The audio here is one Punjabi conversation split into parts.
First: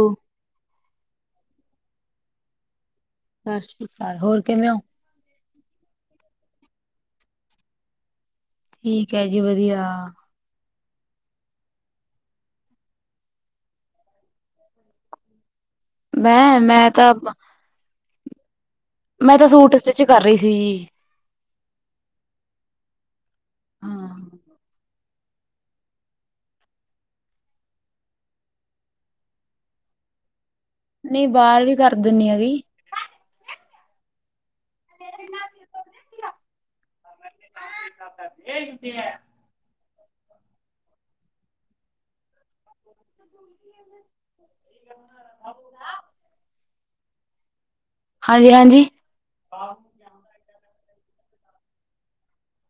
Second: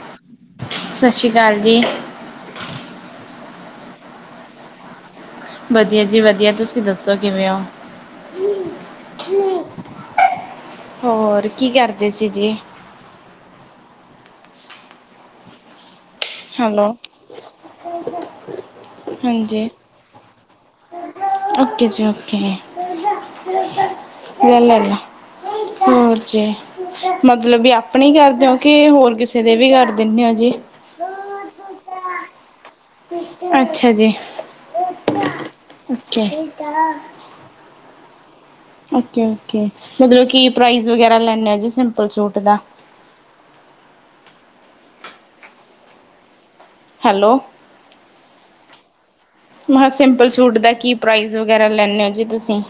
ਸਤਿ ਸਤਿ ਸ਼੍ਰੀ ਅਕਾਲ ਜੀ। ਸਤਿ ਸ੍ਰੀ ਅਕਾਲ ਹੋਰ ਕਿਵੇਂ ਹੋ? ਵਧੀਆ ਜੀ, ਵਧੀਆ ਤੁਸੀਂ ਦੱਸੋ ਕਿਵੇਂ ਹੋ? ਠੀਕ ਹੈ ਜੀ, ਵਧੀਆ। ਹੋਰ, ਕੀ ਕਰਦੇ ਸੀ ਜੀ? ਮੈਂ, ਹੈਲੋ ਮੈਂ ਤਾਂ। ਮੈਂ ਤਾਂ ਹਾਂਜੀ ਸੂਟ ਸਟਿਚ ਕਰ ਰਹੀ ਸੀ ਜੀ। ਓਕੇ ਜੀ, ਓਕੇ ਹਾਂ, ਲੈ ਲੈ ਲੈ। ਹੋਰ ਜੀ, ਮਤਲਬ ਵੀ ਆਪਣੇ ਕਰਦੇ ਓ ਕਿ ਹੋਰ ਕਿਸੇ ਦੇ ਵੀ ਕਰ ਦਿੰਨੇ ਹੋ ਜੀ? ਨਹੀਂ ਬਾਹਰ ਵੀ ਕਰ ਦਿਨੀ ਆ ਗੀ। ਅੱਛਾ ਜੀ ਓਕੇ। ਓਕੇ-ਓਕੇ ਮਤਲਬ ਕੀ ਪ੍ਰਾਈਜ਼ ਵਗੈਰਾ ਲੈਂਦੇ ਹੋ ਜੀ ਸਿੰਪਲ ਸੂਟ ਦਾ [inaudible] ਹੈਲੋ, ਹਾਂਜੀ ਹਾਂਜੀ ਮੈਂ ਸਿੰਪਲ ਸੂਟ ਦਾ ਕੀ? ਪ੍ਰਾਈਜ਼ ਵਗੈਰਾ ਲੈਂਨੇ ਹੋ ਜੀ ਤੁਸੀਂ।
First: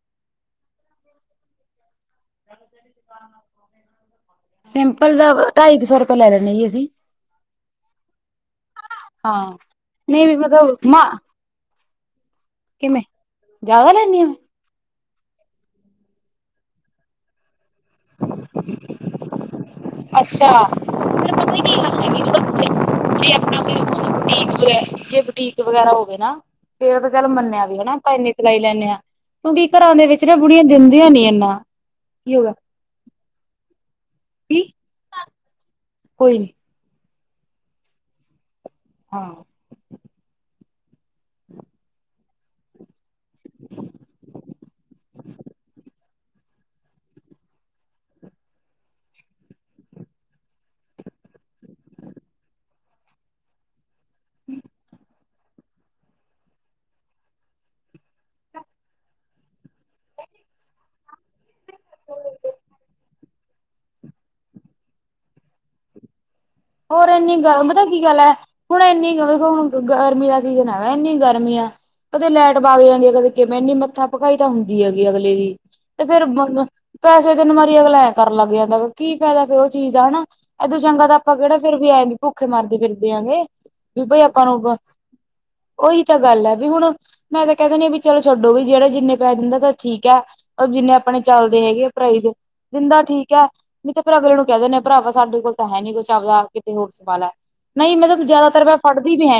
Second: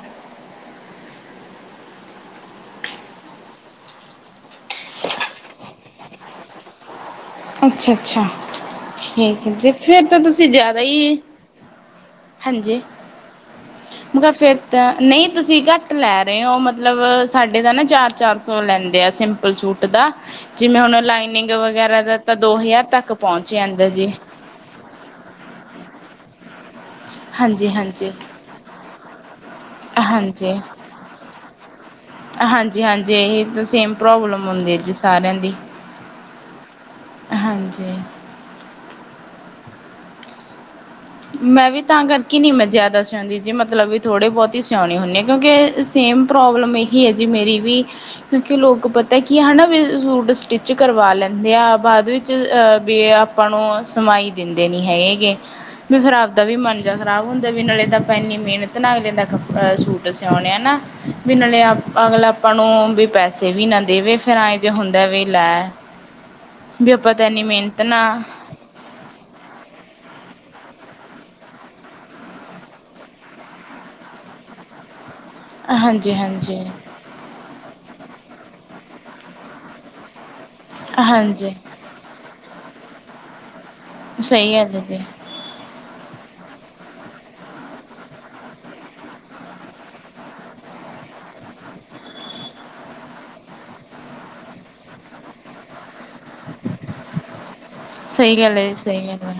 ਸਿੰਪਲ ਦਾ ਢਾਈ ਕ ਸੌ ਰੁਪਈਆ ਲੈ ਲੈਨੇ ਆ ਜੀ ਅਸੀਂ। ਅੱਛਾ-ਅੱਛਾ ਠੀਕ ਹਾਂ। ਹੈ ਜੀ ਫੇਰ ਤਾਂ ਨਹੀਂ ਵੀ ਤੁਸੀਂ ਮਤਲਬ ਜ਼ਿਆਦਾ ਮਾ ਹੀ। ਹਾਂਜੀ ਕਿਵੇਂ ਜ਼ਿਆਦਾ ਲੈਂਦੀ ਆ ਮੈ ਮੈਂ। ਫਿਰ ਤਾਂ। ਨਹੀਂ ਤੁਸੀਂ ਘੱਟ ਲੈ ਰਹੇ ਹੋ ।ਮਤਲਬ ਸਾਡੇ ਤਾਂ ਨਾ ਚਾਰ-ਚਾਰ ਸੌ ਲੈਂਦੇ ਆ। ਸਿੰਪਲ ਸੂਟ ਦਾ ਅੱਛਾ ਜਿਵੇਂ ਹੁਣ ਫਿਰ ਲਾਈਨਿੰਗ ਪਤਾ ਕੀ ਗੱਲ ਵਗੈਰਾ ਦਾ। ਹੈਗੀ ਤਾਂ ਦੋ ਹਜ਼ਾਰ ਤੱਕ ਮਤਲਬ ਜੇ ਪਹੁੰਚ ਆਪਣਾ ਕੋਈ, ਜਾਂਦਾ ਬਟ ਜੀ ਬਟੀਕ ਜੇ ਬੁਟੀਕ ਵਗੈਰਾ ਹੋਵੇ ਨਾ। ਫੇਰ ਤਾਂ ਚਲ ਮੰਨਿਆ ਹਾਂਜੀ ਵੀ ਹੈ ਨਾ ਹਾਂਜੀ ।ਆਪਾਂ ਇੰਨੀ ਸਿਲਾਈ ਲੈਂਨੇ ਹਾਂ। ਕਿਉਂਕਿ ਘਰਾਂ ਦੇ ਵਿੱਚ ਨਾ ਬੁੜੀਆਂ ਦਿੰਦੀਆਂ ਨੀ ਇਨਾਂ। ਹਾਂਜੀ-ਹਾਂਜੀ ਇਹੀ ਤਾਂ ਸੇਮ ਪ੍ਰੋਬਲਮ ਕੀ ਹੁੰਦੀ ਹੈ ਜੀ ਸਾਰਿਆਂ ਦੀ। ਕੋਈ ਨਹੀਂ। ਹਾਂਜੀ। ਹਾਂ। ਮੈਂ ਵੀ ਤਾਂ ਕਰਦੀ। ਕਿ ਨਹੀਂ ਮੈਂ ਜ਼ਿਆਦਾ ਸਿਉਂਦੀ ਜੀ, ਮਤਲਬ ਵੀ ਥੋੜੇ ਬਹੁਤ ਹੀ ਸਿਆਉਣੀ ਹੁੰਦੀ ਹਾਂ ।ਕਿਉਂਕਿ ਸੇਮ ਪ੍ਰੋਬਲਮ ਇਹੀ ਹੈ ਜੀ। ਮੇਰੀ ਵੀ ਕਿਉਂਕਿ ਲੋਕ ਪਤਾ ਕੀ ਹੈਨਾ ਵੀ ਸੂਟ ਸਟਿਚ ਕਰਵਾ ਲੈਂਦੇ ਆ। ਬਾਅਦ ਵਿੱਚ ਵੀ ਆਪਾਂ ਨੂੰ ਸਮਾਈ ਦਿੰਦੇ ਨਹੀਂ ਹੈਗੇ ਗੇ। ਫਿਰ ਆਪ ਦਾ ਵੀ ਮਨ ਜਿਹਾ ਖਰਾਬ ਹੁੰਦਾ ਵੀ ਨਾਲੇ ਤਾਂ ਆਪਾਂ ਏਨੀ ਮਿਹਨਤ ਨਾਲ ਲੈਂਦਾ ਦਾ ਕੰਮ। ਅਹ ਸੂਟ ਸਿਆਉਣੇ ਆ ਨਾ, ਵੀ ਨਾਲੇ ਅਗਲਾ ਆਪਾਂ ਨੂੰ ਵੀ ਪੈਸੇ। ਪੈਸੇ ਵੀ ਨਾ ਦੇਵੇ ਫਿਰ ਐ ਜੇ ਹੁੰਦਾ ਵੀ ਲੈ। ਵੀ ਹੋਰ ਆਪਾਂ ਤਾਂ ਇੰਨੀ ਗਲ ਮਿਹਨਤ ਮਤਲਬ ਕੀ ਨਾ ਗੱਲ ਹੈ ਹੁਣ ਇੰਨੀ ਹੁਣ ਇਨੀ ਦੇਖੋ ਗਰਮੀ ਦਾ। [unintelligible] ਇੰਨੀ ਗਰਮੀ ਆ ਕਦੇ ਲਾਈਟ ਬੱਗ ਜਾਂਦੀ ਹੈ ਕਦੇ ਕਿਵੇਂ ਇੰਨੀ ਮੱਥਾ ਭਕਾਈ ਤਾਂ ਹੁੰਦੀ ਹੈ। ਅਗਲੇ ਦੀ ਤੇ ਹਾਂਜੀ ਫੇਰ ਹਾਂਜੀ ਪੈਸੇ ਦਿਨ। ਲੈ ਕਰ ਲੱਗ ਜਾਂਦਾ ਕੀ ਫਾਇਦਾ ਫੇਰ ਉਹ ਚੀਜ਼ ਆ ਹਨਾ ਇਦੋਂ ਚੰਗਾ ਤਾਂ। ਆਪਾਂ ਹਾਂਜੀ ਕਿਹੜਾ ਫੇਰ ਵੀ ਆਏ ਵੀ ਭੁੱਖੇ ਮਾਰਦੇ ਫਿਰਦੇ ਆ ਗੇ ਵੀ ਬਾਈ ਆਪਾਂ ਸਹੀ ਗੱਲ ਨੂੰ ਹੈ ਜੀ ਉਹੀ ਤਾਂ ਗੱਲ ਹੈ ਵੀ ਹੁਣ ਮੈਂ ਤਾਂ ਕਹਿ ਦੀਨੀ ਆ ਵੀ ਚਲੋ ਛੱਡੋ ਵੀ ਜਿਹੜਾ ਜਿੰਨੇ ਪੈਸ ਦਿੰਦਾ ਤਾਂ ਠੀਕ ਹੈ ਪਰ ਜਿੰਨੇ ਆਪਣੇ ਚੱਲਦੇ ਹੈਗੇ ਪ੍ਰਾਈਜ਼ ਦਿੰਦਾ ਠੀਕ ਹੈ ਨੀ ਤੇ ਫਿਰ ਅਗਲੇ ਨੂੰ ਕਹਿ ਦਿੰਦੇ ਭਰਾਵਾ ਸਾਡੇ ਕੋਲ ਤਾਂ ਹੈ ਨੀ ਕੁੱਛ ਚ ਆਪਦਾ ਕਿਤੇ ਹੋਰ ਸਵਾਲ ਏ ਨਹੀਂ ਮਤਲਬ ਸਹੀ ਗੱਲ ਜਿਆਦਾਤਰ ਹੈ ਜੀ, ਮੈਂ ਸਹੀ ਫੜਦੀ ਗੱਲ ਵੀ ਹੈ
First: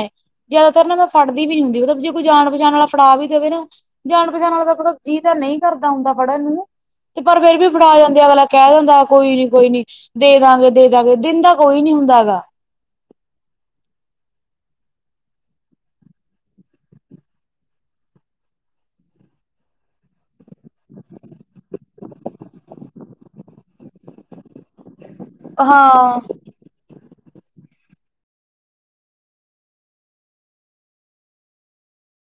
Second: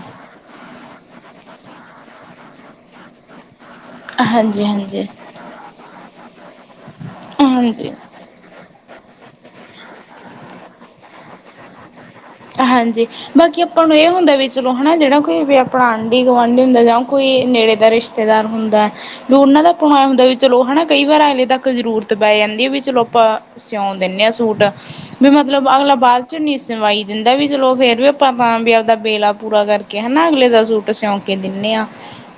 ਜਿਆਦਾਤਰ ਨਾ ਮੈਂ [inaudible] ਫੜਦੀ ਵੀ ਨੀ ਹੁੰਦੀ ਮਤਲਬ ਜੇ ਕੋਈ ਜਾਣ ਪਛਾਣ ਵਾਲਾ ਫੜਾ ਵੀ ਦੇਵੇ ਨਾ ਜਾਣ ਪਛਾਣ ਹਾਂਜੀ, ਵਾਲ ਤਾਂ ਮਤਲਬ ਹਾਂਜੀ, ਜੀਅ ਤਾਂ ਨਹੀਂ ਕਰਦਾ ਹੁੰਦਾ ਪੜ੍ਹਨ ਨੂੰ ਤੇ ਪਰ ਫੇਰ ਵੀ ਹਾਂਜੀ। ਫੜਾ ਜਾਂਦੇ ਅਗਲਾ ਕਹਿ ਦਿੰਦਾ ਕੋਈ ਨੀ ਕੋਈ ਨੀ ਦੇ ਦਾਂਗੇ ਦੇ ਦਾਂਗੇ ਦਿੰਦਾ ਕੋਈ ਨੀ ਹੁੰਦਾ ਗਾ ਹਾਂਜੀ ਬਾਕੀ ਆਪਾਂ ਨੂੰ ਇਹ ਹੁੰਦਾ ਵੀ ਚਲੋ ਹੈ ਨਾ ਜਿਹੜਾ ਕੋਈ ਵੀ ਆਪਣਾ ਆਂਢੀ ਗੁਆਂਢੀ ਹੁੰਦਾ ਜਾਂ ਕੋਈ ਨੇੜੇ ਦਾ ਰਿਸ਼ਤੇਦਾਰ ਹੁੰਦਾ ਵੀ ਉਹਨਾਂ ਦਾ ਆਪਾਂ ਨੂੰ ਹੁੰਦਾ ਵੀ ਚਲੋ ਹਨਾ ਕਈ ਵਾਰ ਹਲੇ ਤੱਕ ਜ਼ਰੂਰਤ ਪੈ ਜਾਂਦੀ ਹੈ ਵੀ ਚਲੋ ਆਪਾਂ ਸਿਆਉਣ ਦਿੰਨੇ ਆ ਸੂਟ ਵੀ ਮਤਲਬ ਅਗਲਾ ਹਾਂ ਬਾਅਦ 'ਚ ਨਹੀਂ ਸੀਵਾਈ ਦਿੰਦਾ ਵੀ ਚਲੋ ਫੇਰ ਵੀ ਆਪਾਂ ਤਾਂ ਵੀ ਆਪਦਾ ਵੇਲਾ ਪੂਰਾ ਕਰਕੇ ਹਨਾ ਅਗਲੇ ਦਾ ਸੂਟ ਸਿਉਂਕੇ ਦਿੰਨੇ ਆ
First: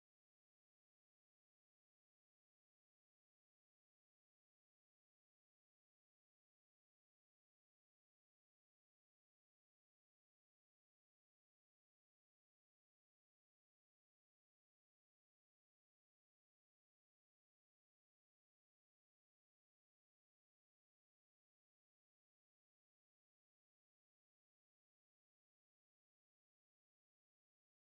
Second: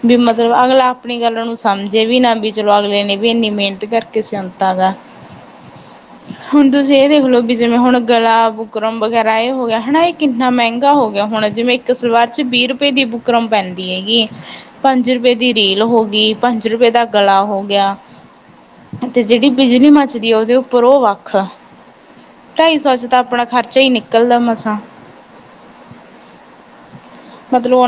ਵੀ ਮਤਲਬ ਅਗਲਾ ਆਪਣੀ ਗੱਲ ਨੂੰ ਸਮਝੇ ਵੀ ਨਾ ਵੀ ਚਲੋ ਅਗਲੇ ਨੇ ਵੀ ਇੰਨੀ ਮਿਹਨਤ ਕਰਕੇ ਸਿਉਂਤਾ ਹੁਨ ਤੁਸੀਂ ਇਹ ਦੇਖਲੋ ਵੀ ਜਿਵੇਂ ਹੁਣ ਗਲਾ ਬੁਕਰਮ ਵਗੈਰਾ ਕਿਰਾਏ ਹੋ ਗਿਆ ਹਨਾ ਇਹ ਕਿੰਨਾ ਮਹਿੰਗਾ ਹੋ ਗਿਆ ਹੁਨ ਜਿਵੇਂ ਇੱਕ ਸਲਵਾਰ ਚ ਵੀਹ ਰੁਪਏ ਦੀ ਬੁਕਰਮ ਪੈਂਦੀ ਹੈਗੀ ਏ ਪੰਜ ਰੁਪਏ ਦੀ ਰੀਲ ਹੋ ਗਈ ਪੰਜ ਰੁਪਏ ਦਾ ਗਲਾ ਹੋ ਗਿਆ ਤੇ ਜਿਹੜੀ ਬਿਜਲੀ ਮਚਦੀ ਏ ਉਹਦੇ ਉੱਪਰ ਉਹ ਵੱਖ ਆ ਢਾਈ ਸੌ ਚ ਤਾਂ ਆਪਣਾ ਖਰਚਾ ਈ ਨਿ ਇਕਲ ਦਾ ਮਸਾਂ ਮਤਲਬ [inaudible]